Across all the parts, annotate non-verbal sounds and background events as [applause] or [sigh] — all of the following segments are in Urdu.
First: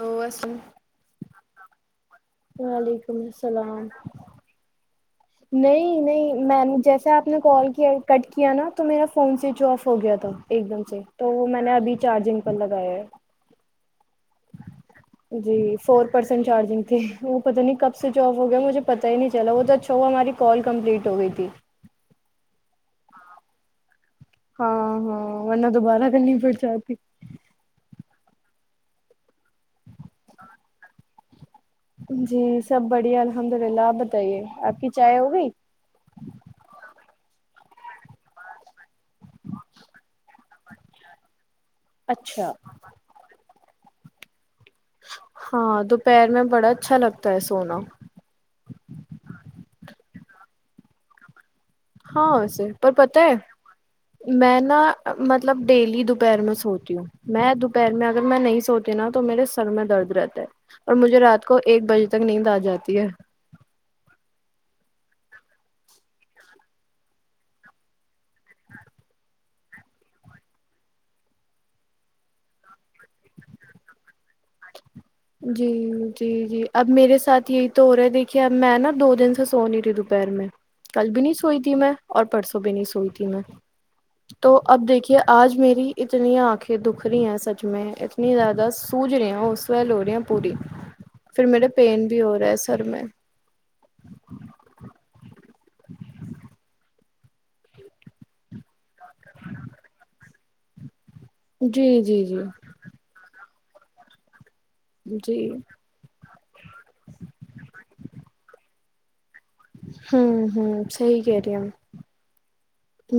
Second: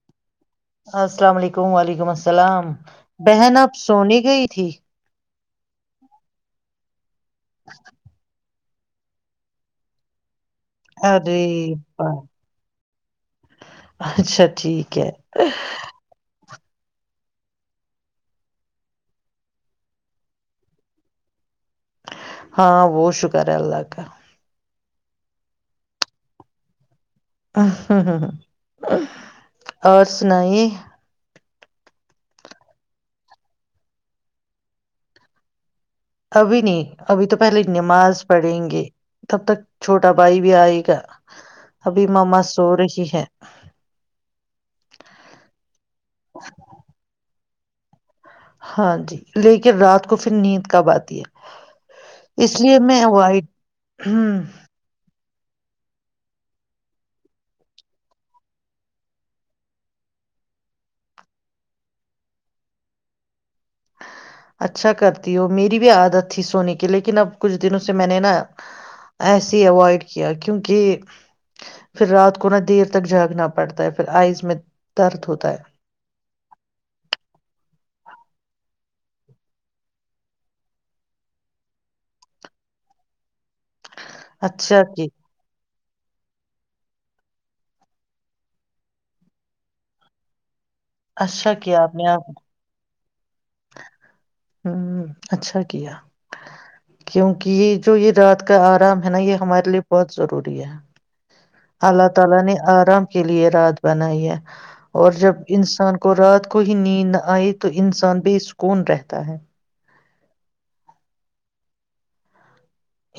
اورو السلام علیکم وعلیکم السلام وعلیکم بہن آپ السلام سونے گئی تھی۔ نہیں نہیں میں نے جیسے آپ۔ نے کال کیا کٹ کیا نا تو میرا فون سوئچ آف ہو گیا تھا۔ ایک دم سے تو ارے وہ میں نے ابھی واہ چارجنگ پر لگایا ہے۔ اچھا ٹھیک ہے۔ جی فور پرسینٹ چارجنگ تھی وہ پتا نہیں کب سویچاف ہو گیا مجھے پتا ہی نہیں چلا وہ تو اچھا ہوا ہماری کال کمپلیٹ ہو گئی تھی۔ ہاں وہ شکر ہے اللہ کا۔ ہاں ہاں ورنہ دوبارہ کرنی پڑھجاتی ہ ہ اور سنائی جی سب بڑھیا الحمد للہ آپ بتائیے آپ کی چائے ہوگی؟ ابھی نہیں ابھی تو پہلے نماز پڑھیں گے تب تک چھوٹا بھائی بھی آئے گا۔ ابھی ماما اچھا سو رہی ہے۔ ہاں دوپہر میں بڑا اچھا لگتا ہے سونا۔ سونا ہاں جی لیکن رات کو پھر نیند کب آتی ہے ہاں اس اسے لیے پر میں پت ہے اوائڈ ہوں میں نا مطلب ڈیلی دوپہر میں سوتی ہوں میں دوپہر میں اگر میں نہیں سوتی نا تو میرے سر میں درد رہتا ہے اور مجھے رات کو ایک بجے تک ند آ جاتی ہے اچھا کرتی ہو میری بھی عادت تھی سونے کی لیکن اب کچھ دنوں سے میں نے نا ایسے اوائڈ کیا کیونکہ پھر رات کو نہا دیر تک جھاگنا پڑتا ہے پھر آئس جی جی جی اب میرے ساتھ یہی تو ہو رہا ہے دیکھیے اب میں نا دو دن سے سونی رہی دوپہر میں کل بھی نہیں سوئی تھی میں اور پرسوں بھی نہیں سوئی تھی میں تو اچھا اب کی دیکھیے آج میری اتنی آنکھیں دکھ رہی ہیں سچ میں اتنی زیادہ سوج رہی ہیں وہ سویلل ہورہی ہیں پوری پھر اچھا میرے پین بھی ہو رہا ہے سر میں ہ اچھا کیا کیونکہ جو یہ رات کا آرام ہے نا یہ ہمارے لیے بہت ضروری ہے جی اللہ جی تعالا جی نے آرام کے لیے رات بنائی ہے اور جب جی انسان کو رات کو ہی نیند نہ آئی تو انسان بےسکون رہتا ہے ہوں ہوں صحی کہہ رہی ہم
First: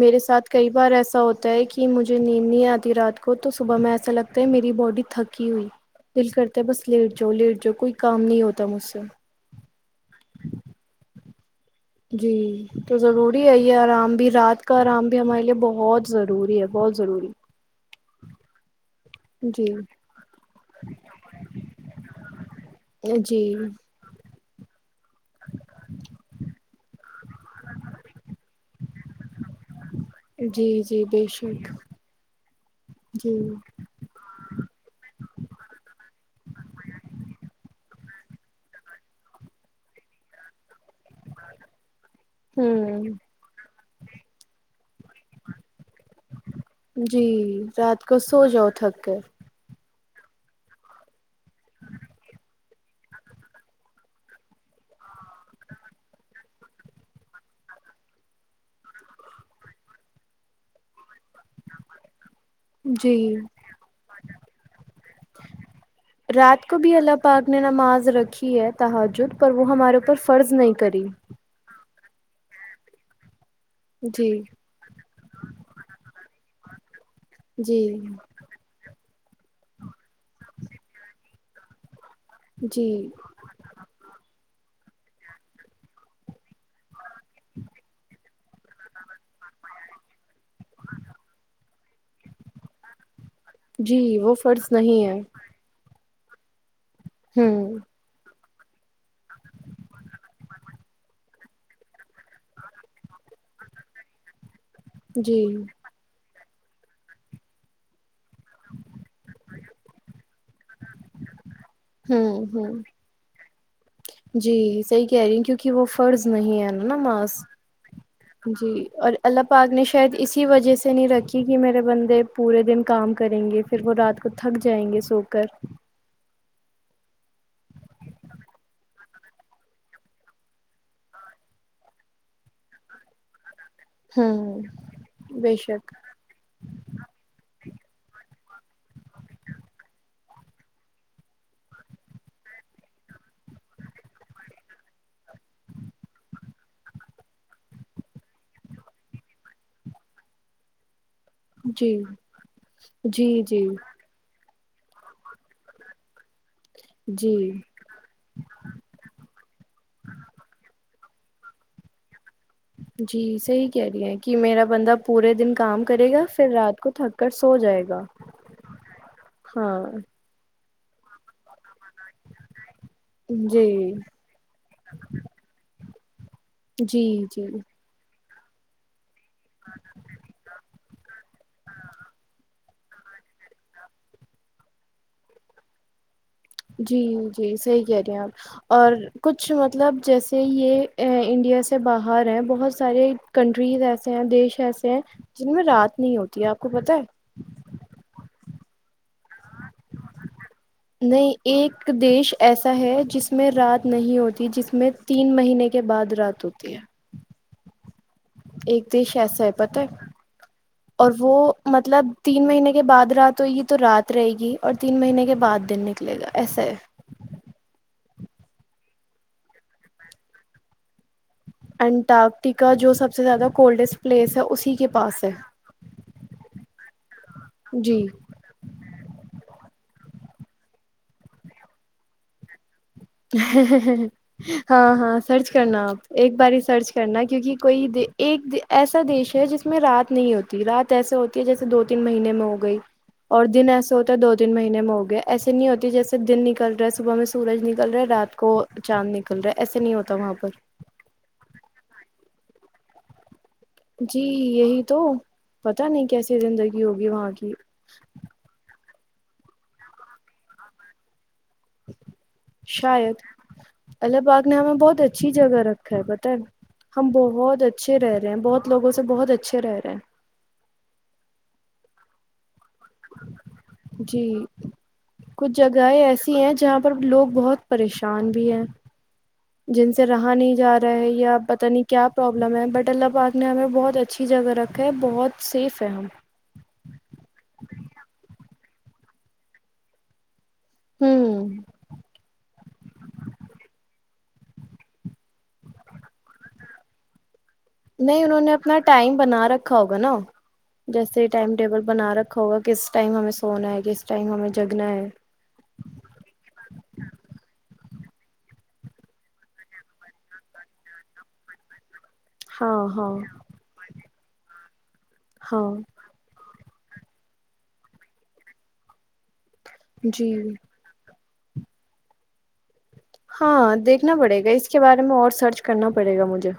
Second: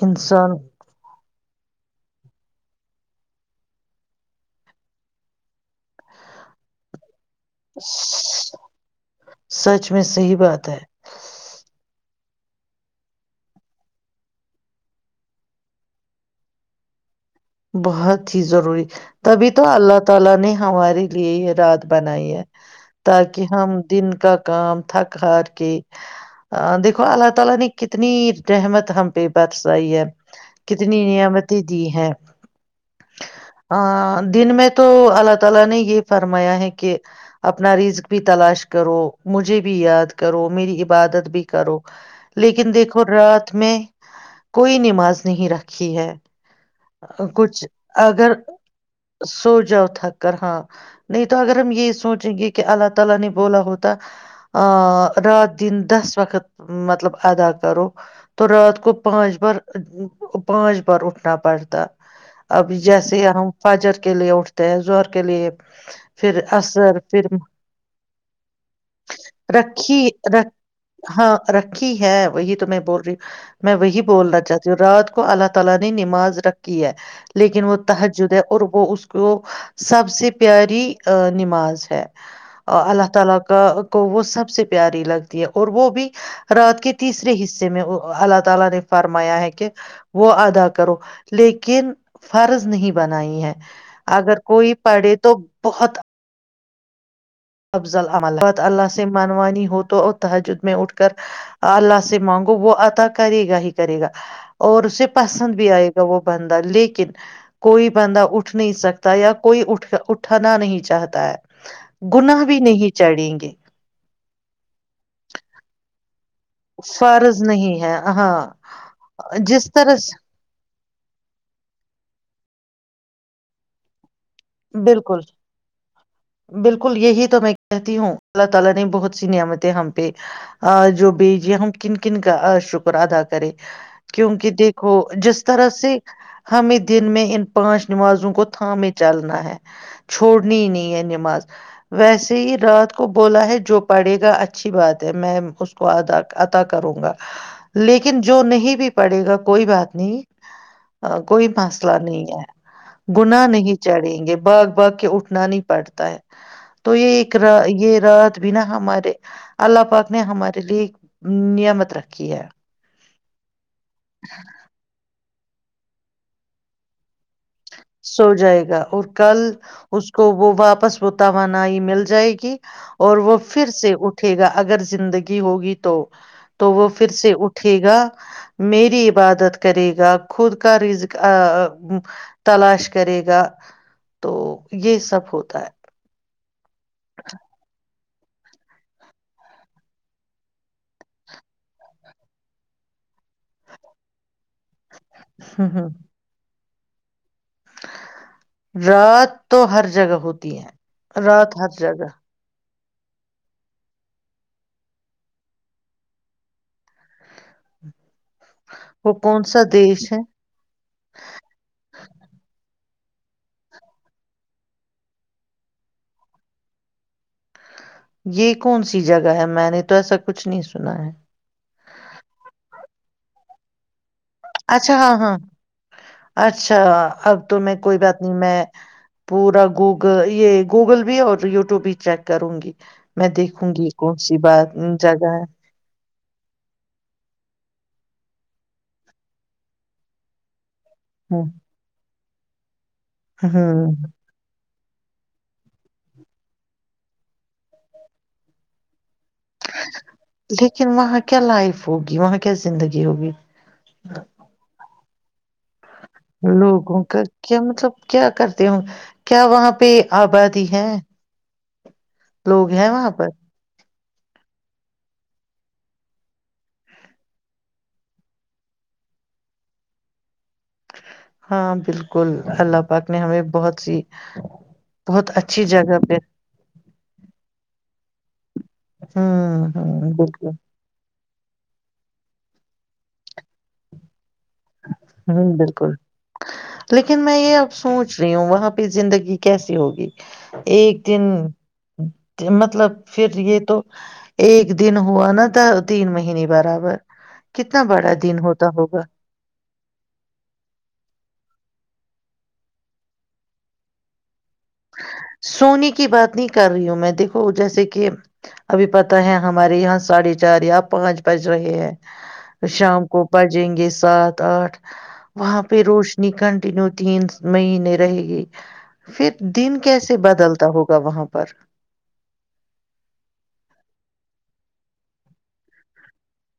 میرے ساتھ انسان کئی بار ایسا ہوتا ہے کہ مجھے نیند نہیں آتی رات کو تو صبح میں ایسا لگتا ہے میری باڈی تھکی ہوئی دل کرتے ہے بس لیٹ جو ل جو کوئی کام نہیں ہوتا مجھ سے سچ میں صحیح بات ہے جی تو ضروری ہے یہ آرام بھی رات کا آرام بھی ہمارے لیے بہت ضروری ہے بہت ضروری بہت ہی ضروری تبھی تو جی اللہ تعالا نے ہمارے لیے یہ رات بنائی ہے تاکہ ہم جی دن کا کا تھک ار کے دیکھو اللہ تعالا نے کتنی رحمت ہم بس آئی ہے جی کتنی جی بے نعمتی شک دی ہے جی ا دن میں تو اللہ تعالا نے یہ فرمایا ہے کہ اپنا رزک بھی تلاش کرو مجھے بھی یاد کرو میری عبادت بھی کرو لیکن ہوں دیکھو رات میں کوئی نماز نہیں رکھی ہے جی کچھ رات کو اگر سو جاؤ تھک کر سو جؤ تھک کر ہاں نہیں تو اگر ہم یہ سوچیں گے کہ اللہ تعالا نے بولا ہوتا رات دن دس وقت مطلب ادا کرو تو رات کو پانچ بار پانچ بار اٹھنا پڑتا اب جی جیسے یار فاجر کے لیے اٹھتے ہیں زور کے لیے پھر رات کو بھی اصر اللہ پھر پاک نے نماز رکھی ہے تحجد پر وہ ہمارے رکھی اوپر رکھ فرض نہیں کری ہاں رک ہے وہی تو میں بول رہی ہوں میں وہی جی بولنا چاہتی ہوں رات کو اللہ تعالا نے نماز کی ہے لیکن وہ جی تحجد ہے اور وہ اس کو سب سے پیاری نماز ہے جی اللہ تعالی کا تو وہ سب سے پیاری لگتی ہے اور وہ بھی رات کے تیسرے حصے میں اللہ تعالی نے فرمایا ہے کہ وہ ادا کرو لیکن فرض نہیں بن ہی ہے جی وہ اگر فرض کوئی نہیں پڑھے ہے تو بہت ہوں افضل عمل اللہ سے منوانی ہو تو اور تجد میں اٹھ کر اللہ سے مانگو وہ عطا کرے گا ہی کرے گا اور اسے جی پسند بھی آئے گا وہ بنند لیکن کوئی بند اٹھ اٹھ نہیں ستا یا کوئی اٹھ ھ اٹھانا نہیں چاہتا ہے گناہ ہوں بھی ہ نہیں چڑھیں گے جی صحی کہہ رہی ہ کیونکہ وہ فرض نہیں ہے نا نا ماس فرض نہیں ہے ہاں جی اور اللہ جس پاک نے طرح شاید سے اسی وجہ سے نہیں رکھی کہ میرے بندے پورے دن کام کریں گے پھر وہ رات تو تھک جائیں گے بالکل سو کر بالکل یہی تو میں کہتی ہوں اللہ تعالی نے بہت سی نعمتیں ہم پہ ا جو بھی یہ ہم کن کن کا شکرا ادا کریں کیونکہ ہوں دیکھو جس بے طرح شک سے ہمیں دن میں ان۔ پانچ نمازوں کو تھامے چل نا ہے چھوڑنی ہی نہیں ہے نماز ویسے ہی رات کو بولا ہے جو پڑھے گا اچھی بات ہے میں اس کو ادا عطا کروں گا لیکن جو نہیں بھی پڑھے گا کوئی بات نہیں آ کوئی جی مسلہ نہیں ہے جی گنا جی نہیں یہ باگ باگ کے اٹھنا نہیں پڑتا ہے تو یہ ایک جی رات یہ رات بھی نا ہمارے اللہ پاک نے ہمارے لیے نعمت رکھی ہے جی صحیح کہہ رہی ہے کہ میرا بندہ پورے دن کام کرے گا پھر رات کو تھک کر سو جائے گا سو جائے گا اور کل ہاں اس کو وہ واپس پس وہ توانائی مل جائے گی اور وہ پھر جی سے اٹھے گا اگر زندگی ہوگی تو تو وہ جی پھر سے جی اٹھے گا میری عبادت کرے گا خود کا رزق [inaudible] تلاش کرے گا تو یہ سب ہوتا ہے جی جی صحیح کہہ رہے ہیں آپ اور کچھ مطلب جیسے یہ انڈیا سے باہر ہیں بہت سارے کنٹریز ایسے ہیں دیش ایسے ہیں جن میں ہ ہ رات نہیں ہوتی آپ کو پتا ہے رات رات تو ہر جگہ ہوتی ہے نہیں رات ہر ایک جگہ دیش ایسا ہے جس میں رات نہیں ہوتی جس میں تین مہینے کے بعد رات ہوتی ہے ایک دیش وہ کون ایسا ہے سا پتا ہے دیش اور وہ مطلب تین مہینے کے کے بعد رات ہوئے گی تو رات رہے گی اور تین مہینے کے بعد دن نکلے گا ایسا ہے یہ کون سی جگہ ہے میں نے تو ایسا کچھ نہیں سنا ہے انٹارکٹیکا جو سب سے زیادہ کولڈسٹ پلیس ہے اسی کے اچھا ہاں پاس ہے ہاں اچھا اب تو میں کوئی جی بات نہیں میں پورا یہ گوگل بھی اور یوٹیوب بھی چیک کروں گی میں دیکھوں گی کون سی بات ہاں ہاں جگہ ہے سرچ کرنا آپ ایک بار سرچ کرنا کیونکہ کوئی ایک ایسا دیش ہے جس میں رات نہیں ہوتی رات ایسے ہوتی ہ ہے جیے دو تین مہینے ہو گئی اور دن ہوں ایسے ہوتا ہے دو دن مہینے ہو گیا ایسے نہیں ہوتی جیسے دن نکل رہا ہے صبح میں سورج نکل کل رہا ہے رات کو چاند نکل رہا ہے ایسے نہیں ہوتا وہاں پر لیکن وہاں کیا لائف ہوگی وہاں کیا زندگی ہوگی جی یہی تو پت نہیں کیسی زندگی لوگوں ہوگی کا وہاں کی کیا مطلب کیا کرتے ہوں کیا وہاں پہ آبادی ہے لوگ ہیں وہاں پر ال باغ نے ہمیں بہت اچھی جگہ رکھا ہے بت ہے ہم بہت اچھے رہ رہے ہیں بہت لوگوں سے بہت اچھے رہ رہے ہیں ہاں بالکل اللہ پاک نے ہمیں بہت سی جی بہت کچھ اچھی جگہ جگہیں پہ ایسی ہیں جہاں پر لوگ بہت پریشان پچان بھی ہے ہوں جن ہوں سے رہا بالکل نہیں جا رہا ہے یاب پتہ نہیں کیا پرابلم ہے بٹ اللہ پاک نے ہمیں بہت اچھا اھی جگہ رکھیں بہت ہوں سیف ہے بالکل ہم لیکن میں یہ اب سوچ رہی ہوں وہاں پہ زندگی کیسی ہوگی ایک دن ہوں مطلب پھر یہ تو ایک دن ہوا نا تھا تین مہینے برابر کتنا بڑا نہیں دن انہوں نے ہوتا اپنا ہوگا ٹائم بنا رکھا رکھا ہوگا نا جیسے ٹائم ٹیبل بنا رکھا ہوگا کس ٹائم ہمیں سونا ہے کس ٹائم ہمیں جگنا ہے سونی کی بات نہیں کر رہی ہوں میں دیکھو جیسے کہ ابھی پتہ ہے ہمارے یہاں ساڑھے چار یا پانچ بج رہے ہیں ہاں شام ہاں کو پجیں گے ساتھ س آٹھ وہاں ہاں پہ روشنی کنٹ یو تین مہینے رہے گی پھر دن کیسے جی بدلتا ہوگا وہاں پہ پر ہاں دیکھنا پڑے گا اس کے بارے میں اور سرچ کرنا پڑے گا مجھے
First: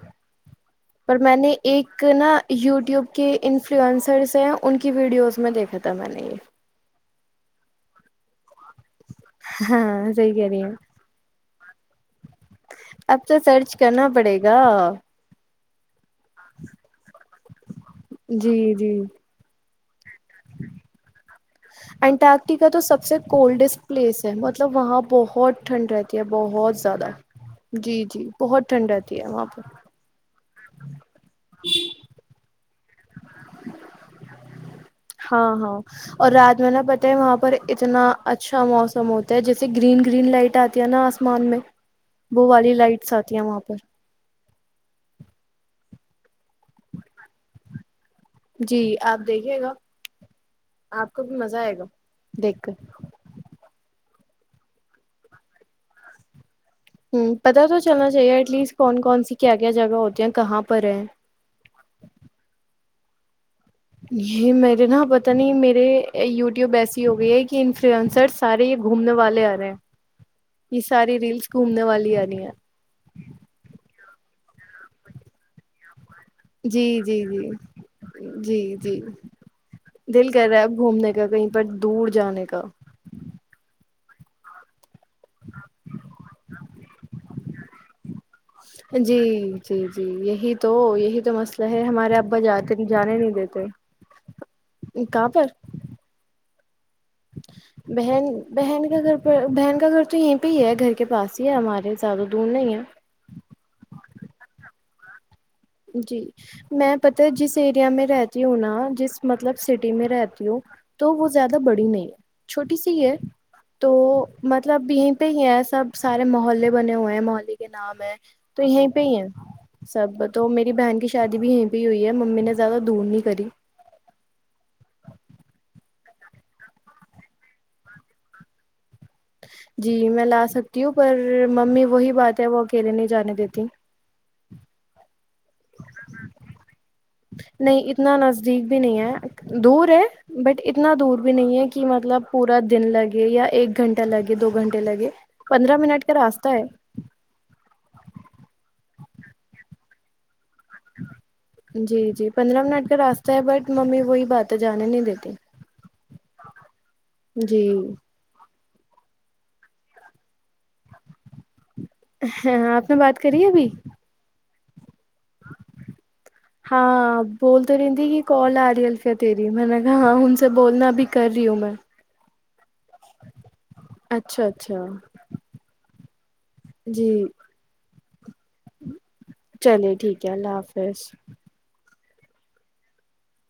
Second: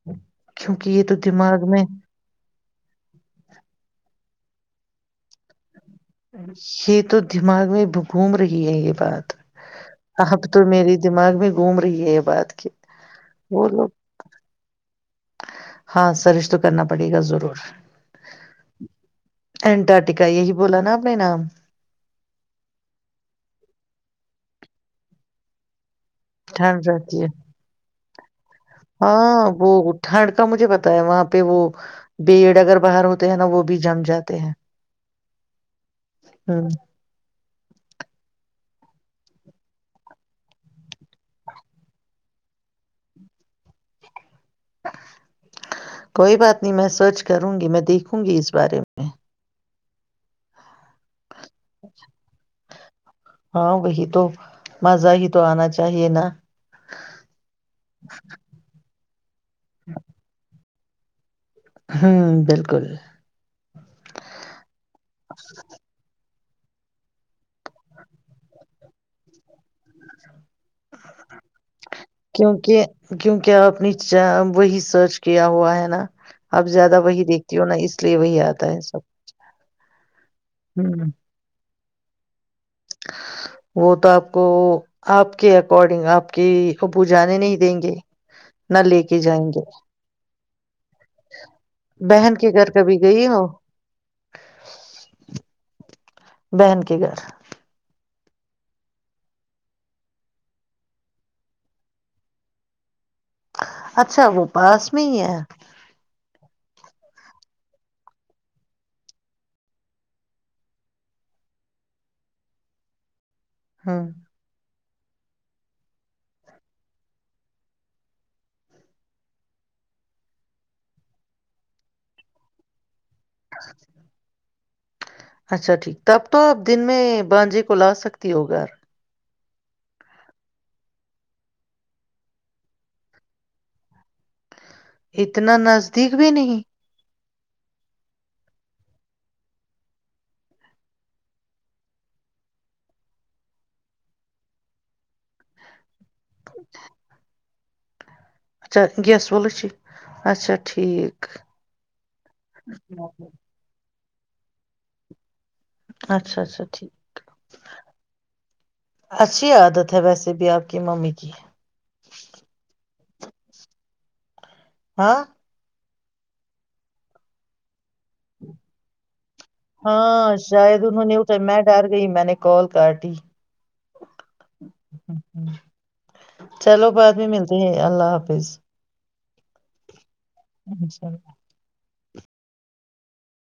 کیونکہ یہ تو پر میں نے دماغ ایک نا یوٹیوب کے انفلوئنسرس ہیں ان کی ویڈیوز میں دیکھا تھا میں نے یہ یہ تو دمغ میں ب گوم رہک ہے یہ بات ہاں صحیح اب کہہ تو رہی ہیں میرے دماغ میں گھوم رہی ہے بات کہ اب تو وہ سرچ لوگ کرنا پڑے گا ہاں سرش تو کرنا پڑے گا ضرور انٹر انینٹارکٹیکا تو سب سے کولڈسٹ پلیس ہے مطلب وہاں بہت ٹھنڈ رہتی ہے بہت ٹھنڈ زیادہ رہتی ہے جی جی بہت ٹھنڈ رہتی ہے ہاں وہاں پہ وہ ٹھنڈ کا مجھے پتا ہے وہاں پہ وہ بیڑ اگر باہر ہو ہاں ہاں اور ہ رات میں نا پت ہے وہاں پر اتنا اچھا اچھا موسم ہوتا ہے جیسے گرین گرین لائٹ آتی ہے نا آسمان میں وہ والی لائٹس آتی ہیں وہاں پر کوئی بات نہیں میں سوچ کروں گی میں دیکھوں ہوں گی اس بارے جی میں آپ دیکھیے گا آپ کو بھی مزہ آئے گا دیکھ کر ہاں وہی تو مزہ ہی تو آنا چاہیے نا ہوں پتا تو چلنا چاہیے ایٹسٹ کون کون سی کیا کیا جگہ ہوتی ہیں کہاں پر ہوں بالکل جی میرے نا پت نہیں میرے یو و ایسی ہو گئی ہے کہ انفلوئنسر سارے یہ گھومنے والے آ رہے ہیں یہ ساری ریلس گھومنے والے کیونکہ کیونکہ آ اپنی اچھا وہی سرچ کیا ہوا ہے نا آپ جی زیادہ جی وہی جی دیکھتی ہو نا اس لیے وہی جی آتا ہے جی سب دل کر رہا اب ہوں گھومنے کا کہیں پر دور جانے کا وہ تو آپ کو آپ کے اکارڈنگ آپ کی ابو جانے نہیں دیں گے نہ لے کے جی جائیں گے جی جی یہی تو یہی تو مسئلہ ہے ہمارے بہن ابا کے گھر جاتے کبھی جانے گئی نہیں ہو دیتے کہاں پر بہن کی کرھر بہن بہن کا گھر پہ بہن کا گھر تو یہیں پہ ہی ہے گھر کے پاس ہی ہے ہمارے زیادہ دور نہیں ہے اچھا وہ پاس میں ہی ہے جی میں پتا جس ایریا میں رہتی ہوں نا جس مطلب سٹی میں رہتی ہوں تو وہ زیادہ بڑی نہیں ہے چھوٹی سی ہے تو ہاں م مطلب یہیں پہ ہی ہے سب سارے محلے بنے ہوئے ہیں محلے کے نام ہے تو یہیں پہ ہی ہے سب تو میری بہن کی شادی بھی یہیں پہ ہوئی ہے ممی نے زیادہ دور نہیں [unintelligible] اچھا ٹھیک تب تو آپ دن میں بانجے کو لا سکتی ہو گھر جی میں لا سکتی ہوں پر ممی وہی بات ہے وہ اکیلے نہیں جانے دیتی اتنا نزدیک بھی نہیں نہیں اتنا نزدیک بھی نہیں ہے دور ہے بٹ اتنا دور بھی نہیں ہے کہ مطلب پورا دن لگے یا ایک گھنٹہ لگے دو گھنٹے لگے پندرہ منٹ راستہ ہے اچھا گیس والولےچ اچھا ٹھیک جی جی پندرہ منٹ کا راستہ ہے بٹ ممی وہی بات ہے جانے نہیں دیتی اچھا اچھا ٹھیک جی اچھی عادت ہے ویسے بھی آپ کی ممی کی ہاں آپ نے بات کری ابھی ہاں ہاں بول تو رندی کی کال آ رہی ہے الفیہ تیری میں نے کہا ہاں ان سے شاید بولنا بھی انہوں نے کر اٹھائی رہی ہوں میں ڈر گئی میں نے کال کارٹی اچھا اچھا ہمم چلو بعد جی بھی ملتے ہیں اللہ ہاف فض چلے ٹھیک ک اللہ حافظ